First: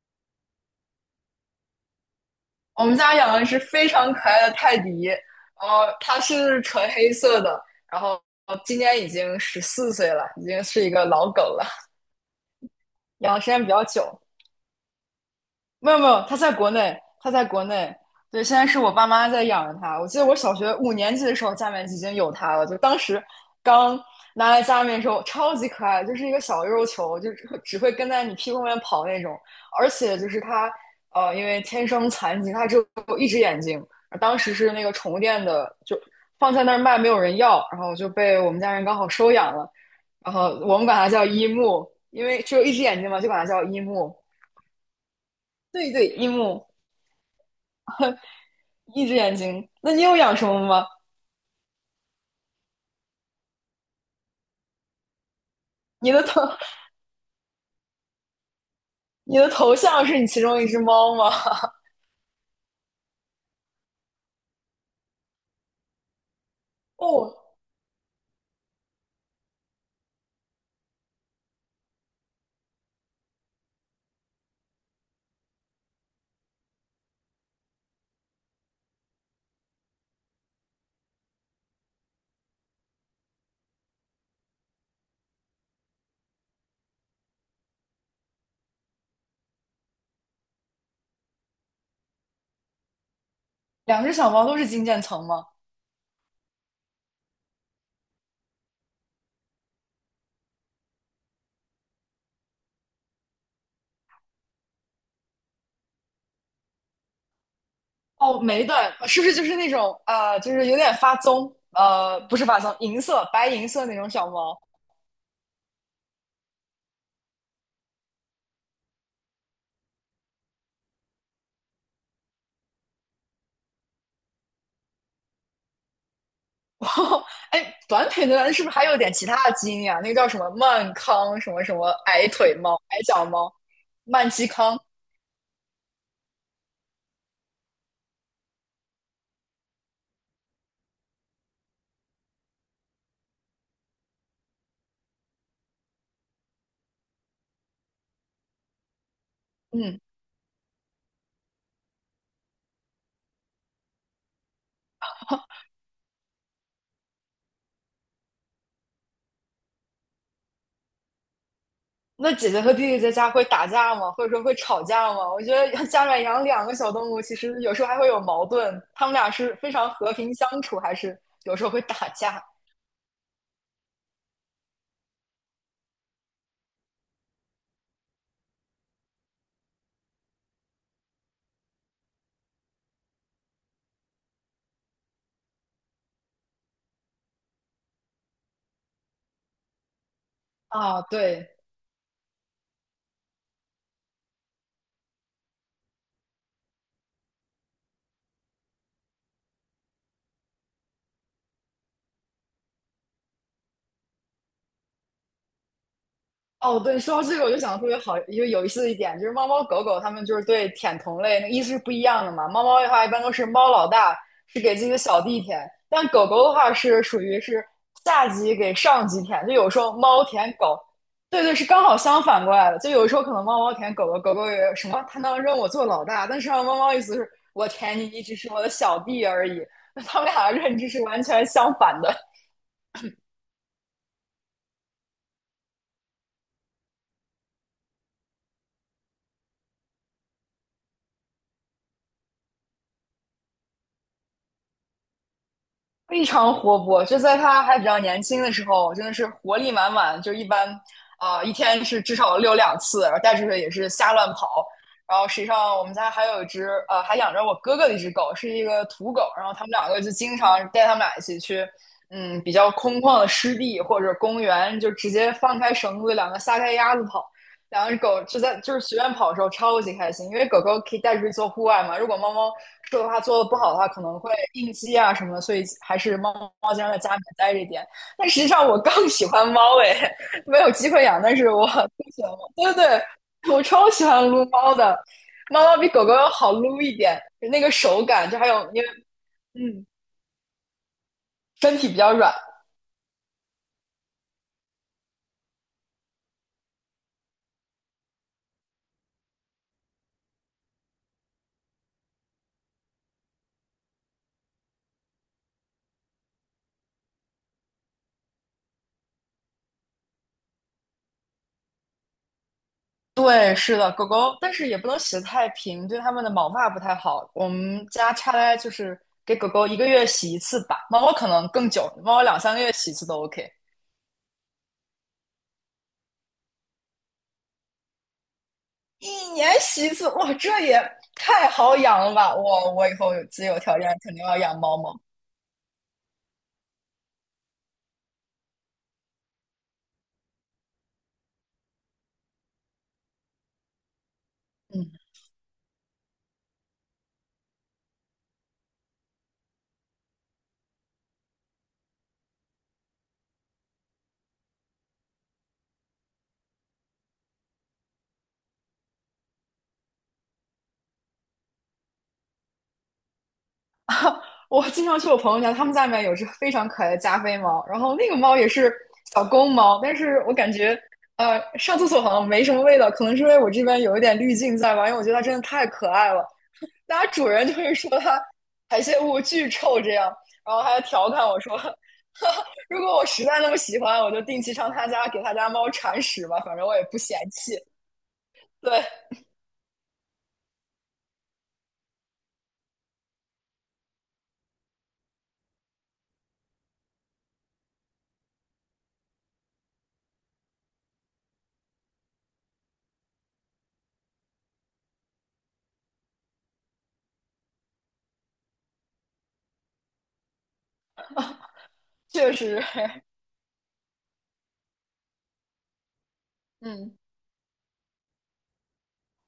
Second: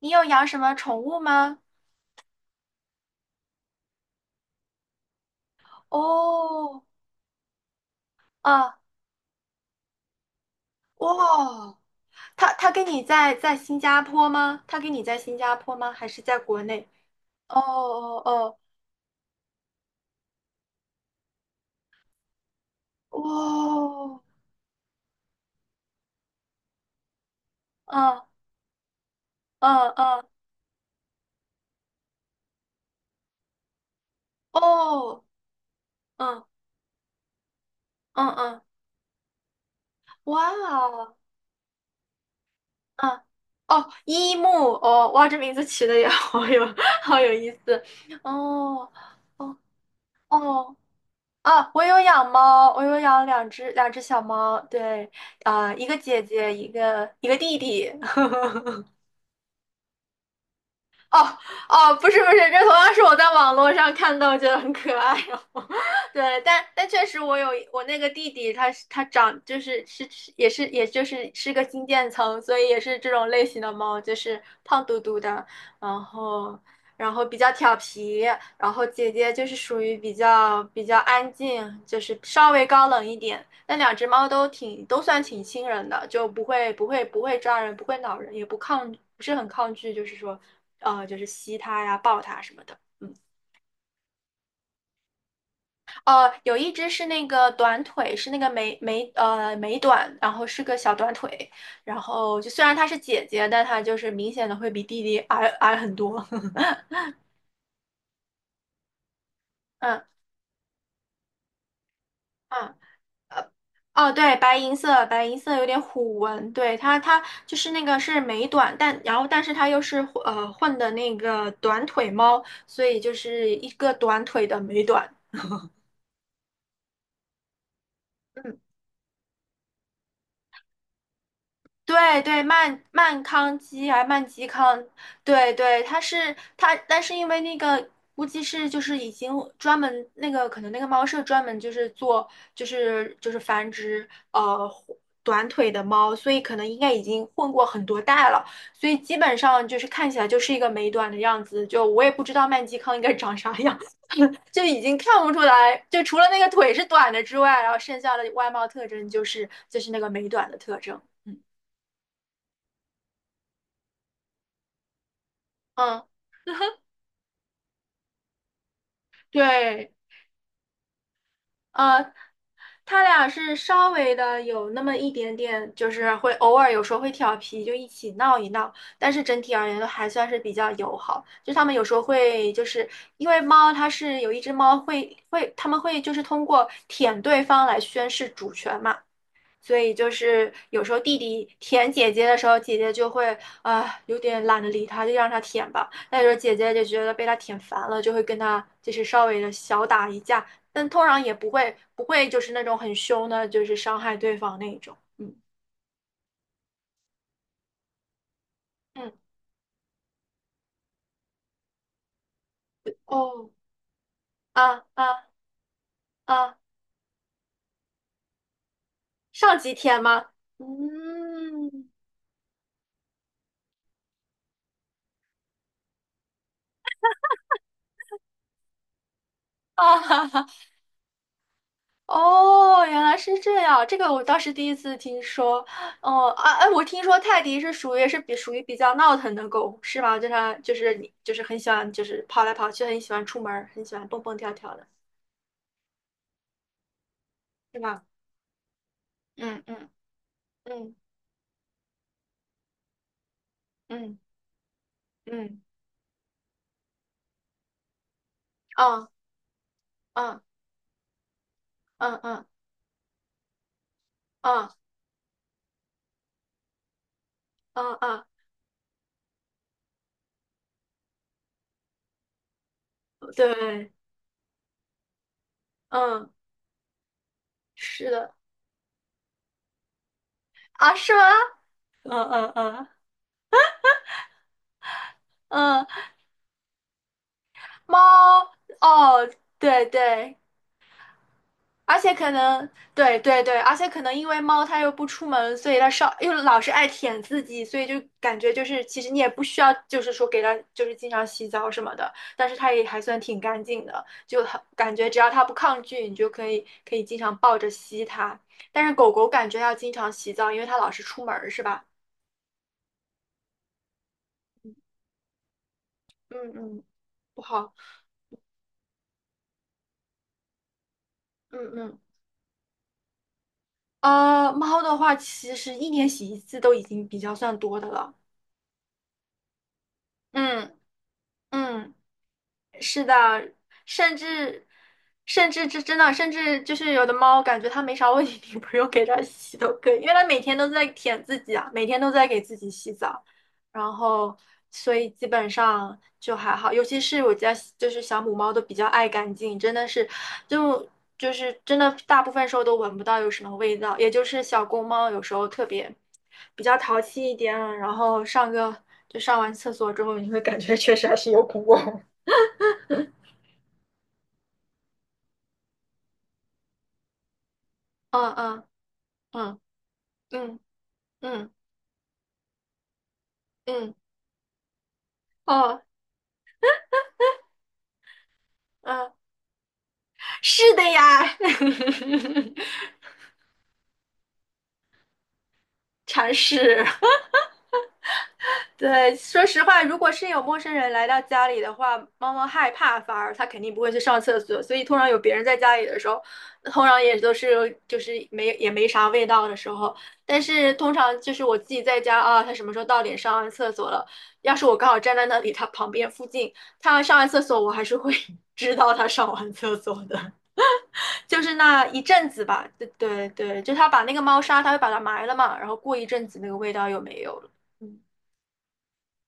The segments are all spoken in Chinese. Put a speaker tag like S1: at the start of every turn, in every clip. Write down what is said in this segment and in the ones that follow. S1: 你有养什么宠物吗？
S2: 我们家养的是非常可爱的泰迪，然后它是
S1: 哦，
S2: 纯黑色的，然后
S1: 啊，
S2: 今年已经十四岁了，已经是一个老狗了，
S1: 哇，他跟你在
S2: 养的时
S1: 在
S2: 间比
S1: 新
S2: 较
S1: 加
S2: 久。
S1: 坡吗？他跟你在新加坡
S2: 没
S1: 吗？
S2: 有没
S1: 还是
S2: 有，它
S1: 在
S2: 在
S1: 国
S2: 国
S1: 内？
S2: 内，它在
S1: 哦
S2: 国内。对，现
S1: 哦
S2: 在是我爸妈在养着它。我记得我小学五年级的时候，家里面已经有它了，就当时刚
S1: 哦，
S2: 拿来家里面的时候，超级可爱，就是一个小肉球，就只会跟
S1: 哇，
S2: 在你
S1: 嗯
S2: 屁股后面跑那种。
S1: 嗯
S2: 而且
S1: 嗯，
S2: 就是它，因为天生残疾，它只有一只眼睛。当时是那个宠物
S1: 哦，
S2: 店的，就
S1: 嗯
S2: 放在那儿卖，没有人要，然后就
S1: 嗯
S2: 被我们
S1: 嗯，
S2: 家人刚好收养了。然
S1: 哇
S2: 后我们管它
S1: 哦，
S2: 叫一木，因为只有一只眼睛嘛，
S1: 嗯，
S2: 就管它叫一
S1: 哦，
S2: 木。
S1: 一木，哦，哇，这名字起
S2: 对
S1: 的也
S2: 对，一
S1: 好有
S2: 木。
S1: 好有意思，哦
S2: 一只眼
S1: 哦
S2: 睛，那你有养什么
S1: 哦。
S2: 吗？
S1: 啊，我有养猫，我有养两只小猫，对，啊、一个
S2: 你
S1: 姐
S2: 的头，
S1: 姐，一个弟弟。
S2: 你的头像是你其中一只猫
S1: 哦
S2: 吗？
S1: 哦，不是不是，这同样是我在网络上看到，觉得很可爱哦。对，但确实
S2: 哦，
S1: 我有我那个弟弟他，是他长就是是是也是也就是是个金渐层，所以也是这种类型的猫，就是胖嘟嘟的，然后然后比较调皮，然后姐姐就是属于比较安静，就是稍微高冷一点。那两只猫都挺都算挺亲人的，就不会抓人，不会挠人，也不抗，不是很抗拒，就是说，就是吸它呀、抱它什么的。嗯，
S2: 两只小猫都是金渐层吗？
S1: 有一只是那个短腿，是那个美短，然后是个小短腿，然后就虽然它是姐姐，但它就是明显的会比弟弟很多。
S2: 哦，美短是不是就是那种
S1: 嗯
S2: 啊、就是有点发棕，不是发
S1: 嗯。
S2: 棕，银色、白
S1: 呃，
S2: 银色那种
S1: 哦，
S2: 小
S1: 对，白
S2: 猫？
S1: 银色，白银色有点虎纹，对，它就是那个是美短，但然后但是它又是混的那个短腿猫，所以就是一个短腿的美短。
S2: 哦，哎，短腿的
S1: 嗯。
S2: 是不是还有点其他的基因呀、那个叫什么曼康什么什么
S1: 对
S2: 矮
S1: 对，
S2: 腿猫、矮脚猫、
S1: 曼
S2: 曼
S1: 基
S2: 基康？
S1: 康，对对，它是它，但是因为那个估计是就是已经专门那个可能那个猫舍专门就是做就是繁殖短腿的猫，所以可能应该已经混过很多代了，所以基本上就是
S2: 嗯，
S1: 看起来就是一个美短的样子，就我也不知道曼基康应该长啥样，就已经看不出来，就除了那个腿是短的之外，然后剩下的外貌特征就是那个美短的特征，嗯
S2: 那姐姐和弟弟在家会打架吗？或者说会吵架吗？我觉得
S1: 嗯。
S2: 家里面养两个小动物，其实有时候还会有矛盾。他们俩是非常
S1: 对，
S2: 和平相处，还是有时候会打
S1: 呃，
S2: 架
S1: 他俩是稍微的有那么一点点，就是会偶尔有时候会调皮，就一起闹一闹，但是整体而言都还算是比较友好。就他们有时候会，就是因为猫它是有一只猫会会，他们会就是通过舔对方来宣示主权嘛。所以就是有时候
S2: 啊？
S1: 弟弟
S2: 对，
S1: 舔姐姐的时候，姐姐就会啊有点懒得理他，就让他舔吧。但候姐姐就觉得被他舔烦了，就会跟他就是稍微的小打一架，但通常也不会就是那种很凶的，就是伤害对方那种。嗯
S2: 哦，对，说到这个，我就想特别好，就有意思的一点就
S1: 嗯，
S2: 是，猫猫狗狗它们就是对舔同类那个意思是不一样的嘛。猫猫的话，一般都是
S1: 哦，
S2: 猫老大是给
S1: 啊
S2: 自己的
S1: 啊
S2: 小弟舔，但狗狗的
S1: 啊，
S2: 话是属于是下级给上级舔，就
S1: 上
S2: 有
S1: 级
S2: 时候
S1: 舔
S2: 猫
S1: 吗？
S2: 舔狗，对对，是刚
S1: 嗯，
S2: 好相反过来的。就有时候可能猫猫舔狗狗，狗狗也有什么，它能认我做老大，但实际上猫猫意思是我舔你，你只是我的小弟而已。
S1: 啊
S2: 那它
S1: 哈
S2: 们
S1: 哈。
S2: 俩的 认知是完全相反的。
S1: 哦，原来是这样，这个我倒是第一次听说。哦，啊，哎，我听说泰迪是属于比较闹腾的狗，是吗？就它就是你就是很喜欢就是跑来跑去，很喜欢出门儿，很喜欢蹦蹦跳跳的，
S2: 非常活泼，就在他还
S1: 是
S2: 比较
S1: 吧？
S2: 年轻的时候，真的是活
S1: 嗯
S2: 力
S1: 嗯
S2: 满满。就一般
S1: 嗯
S2: 啊、一天是至少遛两次，然后带出去也是瞎
S1: 嗯
S2: 乱跑。然后实际
S1: 嗯，
S2: 上我们家还有一只还养着我哥哥的一只狗，是一个
S1: 啊
S2: 土狗。然后他们两个就经
S1: 啊
S2: 常带他们俩一起去，
S1: 啊啊
S2: 比较空旷的湿地或者公
S1: 啊
S2: 园，就直接放开绳子，两个撒开鸭子跑。两
S1: 啊
S2: 只狗
S1: 啊，
S2: 就在就是随便跑的时候超级开心，因为狗狗可以带出去做户外嘛。如果猫猫说的话做的不好的话，
S1: 对，
S2: 可能会应激啊什么的所以还是
S1: 嗯，
S2: 猫猫经常在家里面待着一点。
S1: 是
S2: 但
S1: 的，
S2: 实际上我更喜欢猫诶，没有机
S1: 啊，
S2: 会
S1: 是吗？
S2: 养，但是我更
S1: 嗯
S2: 喜欢猫。
S1: 嗯
S2: 对对
S1: 嗯
S2: 对，我超喜欢撸猫的，猫猫
S1: 嗯，
S2: 比狗狗要好撸一点，那个
S1: 猫，
S2: 手感，就还有因为
S1: 哦，
S2: 嗯
S1: 对对。
S2: 身体比
S1: 而
S2: 较
S1: 且可
S2: 软
S1: 能，对对对，而且可能因为猫它又不出门，所以它稍又老是爱舔自己，所以就感觉就是其实你也不需要，就是说给它就是经常洗澡什么的，但是它也还算挺干净的，就很感觉只要它不抗拒，你就可以经常抱着吸它。但是狗狗感觉要经常洗澡，因为它老是出门儿，是吧？
S2: 对，是的，狗狗，但是也不能洗得太平，对它们的毛
S1: 嗯
S2: 发不
S1: 嗯，
S2: 太好。
S1: 不
S2: 我
S1: 好，
S2: 们家差来就是给狗狗一个月洗一次吧，猫猫可能更
S1: 嗯
S2: 久，
S1: 嗯，
S2: 猫猫两三个月洗一次都 OK。
S1: 猫的话其实一年洗一次都已经比较算多的了，
S2: 一年洗一次，哇，这
S1: 嗯
S2: 也太好
S1: 嗯。
S2: 养了吧！我以
S1: 是
S2: 后有自己
S1: 的，
S2: 有条件，肯
S1: 甚
S2: 定要养
S1: 至
S2: 猫猫。
S1: 甚至就是有的猫，感觉它没啥问题，你不用给它洗都可以，因为它每天都在舔自己啊，每天都在给自己洗澡，然后
S2: 嗯，
S1: 所以基本上就还好，尤其是我家就是小母猫都比较爱干净，真的是就就是真的大部分时候都闻不到有什么味道，也就是小公猫有时候特别比较淘气一点，然后就上完厕所之后，你会感觉确实还是有股味，
S2: 我经常去我朋友家，他们家里面有只非常可爱的加菲猫，然后那个
S1: 嗯
S2: 猫也
S1: 嗯
S2: 是小公
S1: 嗯
S2: 猫，但是我感
S1: 嗯
S2: 觉
S1: 嗯
S2: 上厕所好像没什么味道，可能是因为我这边
S1: 嗯，
S2: 有一点滤镜在吧，因为我觉得它真的太
S1: 哦，
S2: 可爱了。那主人就是说他排泄
S1: 嗯，
S2: 物巨臭这样，然
S1: 是
S2: 后还
S1: 的
S2: 调
S1: 呀，
S2: 侃我说，如 果我实在那么喜欢，我就定期上他家给他家猫铲屎
S1: 尝
S2: 吧，反正我也
S1: 试。
S2: 不嫌弃。对，
S1: 对，说实话，如果是有陌生人来到家里的话，猫猫害怕，反而它肯定不会去上厕所，所以通常有别人在家里的时候，通常也都是就是没也没啥味道的时候。但是通常就是我自己在家啊，它什么时候到点上完厕所了？要是我刚好站在那里，它旁边附近，它上完厕所，我还是会 知道它上完厕所的。就是那一阵
S2: 确
S1: 子
S2: 实，
S1: 吧，对对对，就他把那个猫砂，他会把它埋了嘛，然后过一阵子那个味道
S2: 嗯。
S1: 又没有了。嗯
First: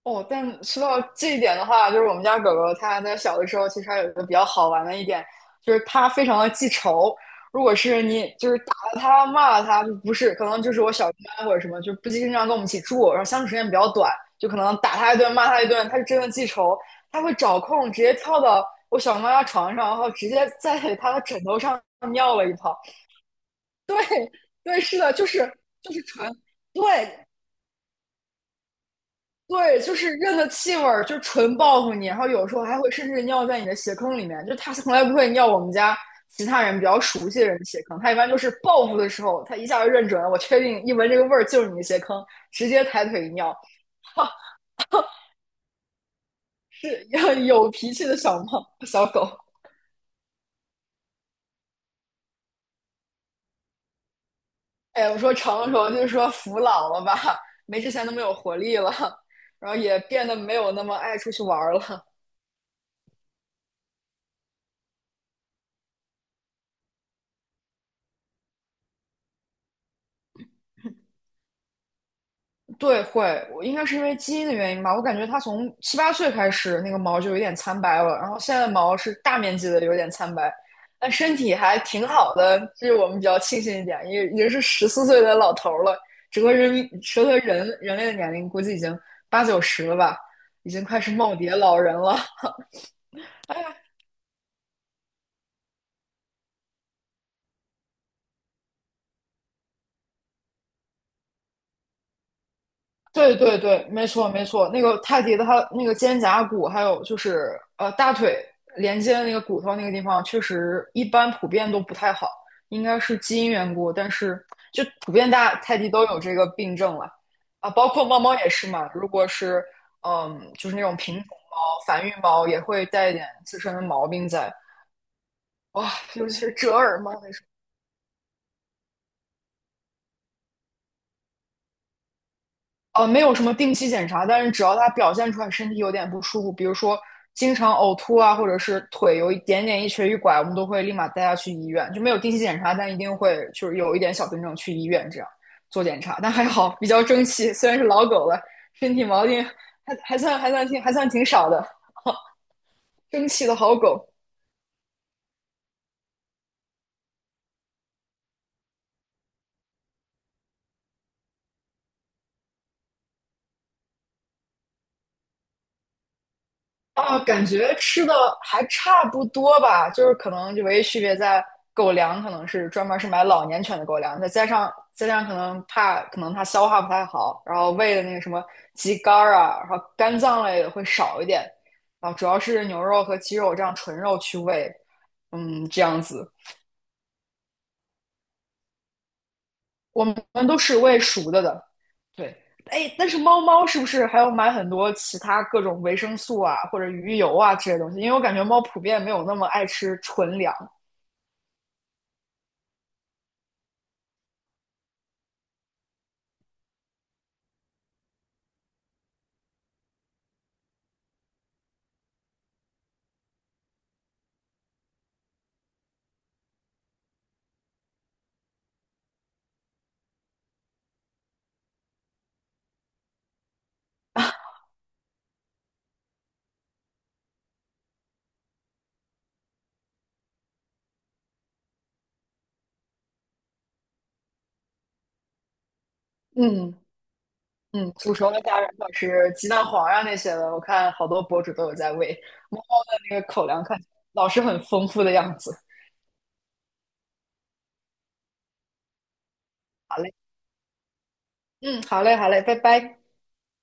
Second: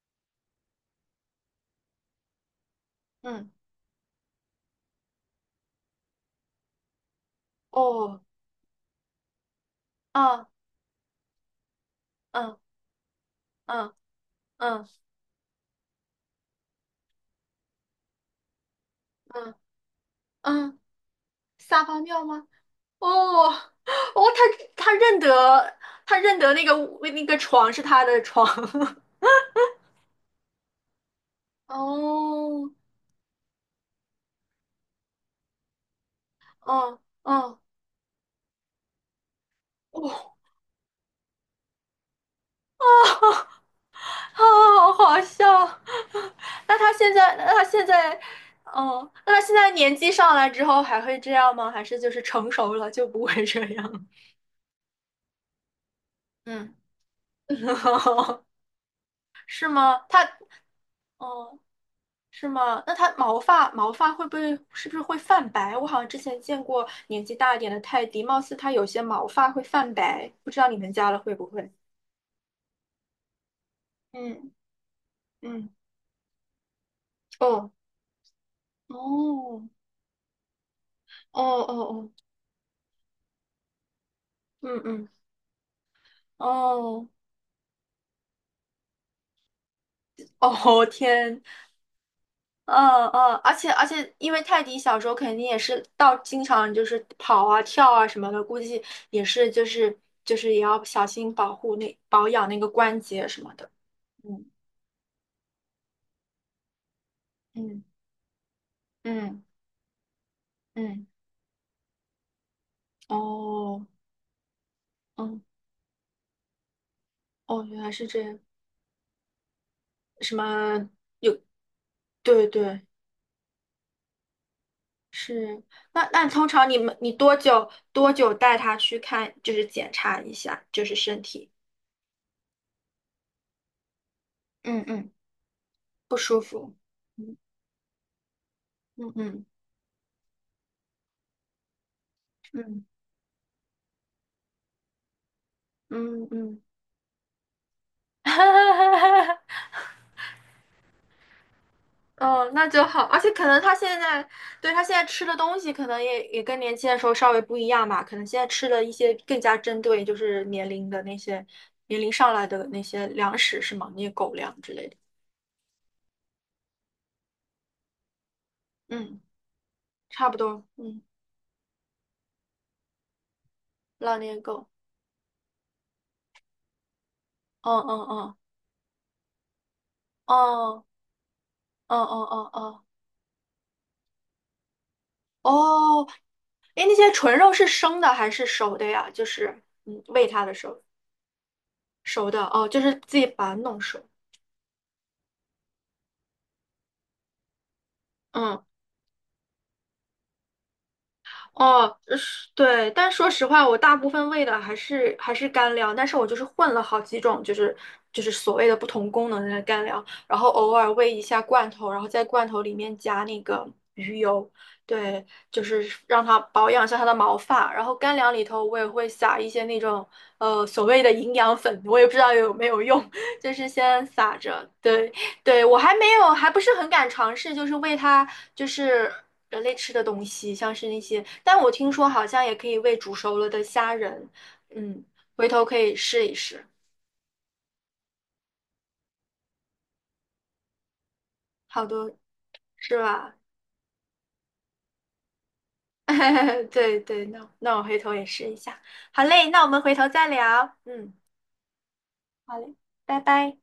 S2: 哦，但说到这一点的话，就是我们家狗狗它在小的
S1: 嗯，
S2: 时候，其实还有一个比较好玩的一点，就是它非常的记仇。如果是
S1: 哦，
S2: 你就是打了它、骂了它，就不是，可
S1: 啊，
S2: 能就是我小姨妈或者什么，就不经常跟
S1: 嗯
S2: 我们一起住，然后相处时间比较
S1: 嗯
S2: 短，就可能
S1: 嗯
S2: 打它一顿、骂它一顿，它就真的记仇，它会找空直接跳到我小姨妈家
S1: 嗯
S2: 床上，然后直接
S1: 嗯，
S2: 在她的枕头上
S1: 撒泡尿
S2: 尿
S1: 吗？
S2: 了一泡。
S1: 哦哦，
S2: 对，
S1: 他
S2: 对，
S1: 他
S2: 是的，
S1: 认
S2: 就是
S1: 得，
S2: 就是
S1: 他
S2: 传。
S1: 认得那个
S2: 对，
S1: 那个床是他的床。
S2: 对，就是认的气味儿，就纯报复你，然后有时候
S1: 哦
S2: 还会甚至尿在你的鞋坑里面。就它从来不会尿我们家其他人比
S1: 哦
S2: 较熟悉的人
S1: 哦
S2: 的鞋坑，它一般就是报复的时候，它一下就认
S1: 哦，
S2: 准了，我确定一闻这个味儿就是你的鞋坑，直接抬腿一尿。
S1: 好好笑。那他
S2: 是
S1: 现
S2: 要
S1: 在，那他
S2: 有
S1: 现
S2: 脾气的
S1: 在，
S2: 小猫小
S1: 哦，
S2: 狗。
S1: 那他现在年纪上来之后还会这样吗？还是就是成熟了就不会这样？
S2: 哎，我说成熟就是说服
S1: 嗯，
S2: 老了吧，没之前那么有 活力了，
S1: 是
S2: 然后
S1: 吗？
S2: 也
S1: 他，
S2: 变得没有那么爱出去
S1: 哦，
S2: 玩儿了。
S1: 是吗？那他毛发会不会是不是会泛白？我好像之前见过年纪大一点的泰迪，貌似他有些毛发会泛白，不知道你们家的会不会？
S2: 对，会，我应该是因为基因
S1: 嗯
S2: 的原因吧。我感觉它
S1: 嗯，
S2: 从七八岁开始，那个毛就有点
S1: 哦
S2: 苍白了，然后现在的毛是大面
S1: 哦
S2: 积的有点苍白，但身
S1: 哦
S2: 体还
S1: 哦
S2: 挺
S1: 哦，
S2: 好的，这是我们比较庆幸一点。也是
S1: 嗯
S2: 十四
S1: 嗯，
S2: 岁的老头儿了，整个人民，
S1: 哦
S2: 整个人人类的年龄估计已经八九十了吧，已经
S1: 哦
S2: 快是耄
S1: 天。
S2: 耋老人了。
S1: 嗯嗯，而且而且，因为泰迪小时候肯定也是到经常就是跑啊跳啊什么的，估计也是就是就是也要小心保养那个关节
S2: 对
S1: 什么
S2: 对
S1: 的。
S2: 对，没错没
S1: 嗯
S2: 错，那个泰迪的它那个肩胛骨，还有就是
S1: 嗯
S2: 大腿连接的那个
S1: 嗯
S2: 骨头那个地方，确实一
S1: 嗯，
S2: 般普遍都不太好，应该是基因缘
S1: 哦，
S2: 故，但是就普遍
S1: 嗯，
S2: 大泰迪都有这个病症了
S1: 哦，
S2: 啊，
S1: 原
S2: 包
S1: 来
S2: 括
S1: 是
S2: 猫
S1: 这
S2: 猫
S1: 样。
S2: 也是嘛，如果是
S1: 什
S2: 就是那
S1: 么？
S2: 种品种猫、繁育
S1: 对
S2: 猫也
S1: 对，
S2: 会带一点自身的毛病在，
S1: 是。
S2: 哇，
S1: 那
S2: 尤
S1: 那
S2: 其
S1: 通
S2: 是
S1: 常
S2: 折
S1: 你们
S2: 耳
S1: 你
S2: 猫那，
S1: 多久带他去看，就是检查一下，就是身体，
S2: 没有什么定期检查，但是只要
S1: 嗯
S2: 它
S1: 嗯，
S2: 表现出来身体有点
S1: 不
S2: 不
S1: 舒
S2: 舒服，比
S1: 服。
S2: 如说
S1: 嗯
S2: 经常呕吐啊，或者是
S1: 嗯
S2: 腿有一
S1: 嗯
S2: 点点一瘸一拐，我们都会立马带它去医院，就没有定期检查，
S1: 嗯
S2: 但一定会就是有一点小病症去医院这样做检查。
S1: 嗯
S2: 但还
S1: 嗯。
S2: 好，比较争气，虽然是老狗 了，身体毛
S1: 哈，
S2: 病还算挺少的，
S1: 哦，那就好，而
S2: 争
S1: 且可
S2: 气的
S1: 能他
S2: 好
S1: 现
S2: 狗。
S1: 在，对，他现在吃的东西可能也跟年轻的时候稍微不一样吧，可能现在吃的一些更加针对就是年龄的那些年龄上来的那些粮食是吗？那些狗粮之类的，
S2: 啊，感觉吃的还差
S1: 嗯，
S2: 不多吧，就是可
S1: 差不
S2: 能就
S1: 多，
S2: 唯一区
S1: 嗯，
S2: 别在狗粮，可能是专门是买老年犬的狗
S1: 老
S2: 粮，再
S1: 年
S2: 加
S1: 狗，
S2: 上再加上可能怕可能它消化不太好，然后
S1: 嗯
S2: 喂
S1: 嗯
S2: 的那个什
S1: 嗯，
S2: 么鸡肝儿啊，然后肝脏类的
S1: 哦，
S2: 会少一点，
S1: 哦
S2: 然后主要
S1: 哦
S2: 是
S1: 哦。
S2: 牛肉和鸡肉这样纯肉去喂，
S1: 哦
S2: 嗯，这样
S1: 哦，
S2: 子，
S1: 诶，那些纯肉是生的还是熟的呀？就是嗯，
S2: 我们
S1: 喂它的
S2: 都
S1: 时
S2: 是
S1: 候
S2: 喂熟的，
S1: 熟
S2: 对，
S1: 的，哦，就
S2: 哎，
S1: 是
S2: 但
S1: 自
S2: 是
S1: 己
S2: 猫
S1: 把它
S2: 猫是
S1: 弄
S2: 不
S1: 熟，
S2: 是还要买很多其他各种维生素啊，或者鱼油啊这些东西？因为我感觉猫
S1: 嗯。
S2: 普遍没有那么爱吃纯粮。
S1: 哦，是，对，但说实话，我大部分喂的还是干粮，但是我就是混了好几种，就是所谓的不同功能的干粮，然后偶尔喂一下罐头，然后在罐头里面加那个鱼油，对，就是让它保养一下它的毛发。然后干粮里头我也会撒一些那种所谓的营养粉，我也不知道有没有用，就是先撒着，对。对，我还没有，还不是很敢尝试，就是喂它，就是人类吃的东西，像是那些，但我听说好像也可以喂煮熟了的虾仁，嗯，回头可以试一试。
S2: 嗯嗯，煮熟的虾仁或者是鸡蛋黄啊那些的，我看好多博主都有
S1: 好
S2: 在
S1: 多
S2: 喂。猫猫
S1: 是
S2: 的那个
S1: 吧？
S2: 口粮看起来老是很丰富的样子。
S1: 对对，那那我回头也试一下。好嘞，那我们回
S2: 好
S1: 头
S2: 嘞，
S1: 再聊。嗯，
S2: 嗯，好嘞，好嘞，拜
S1: 好嘞，
S2: 拜。
S1: 拜拜。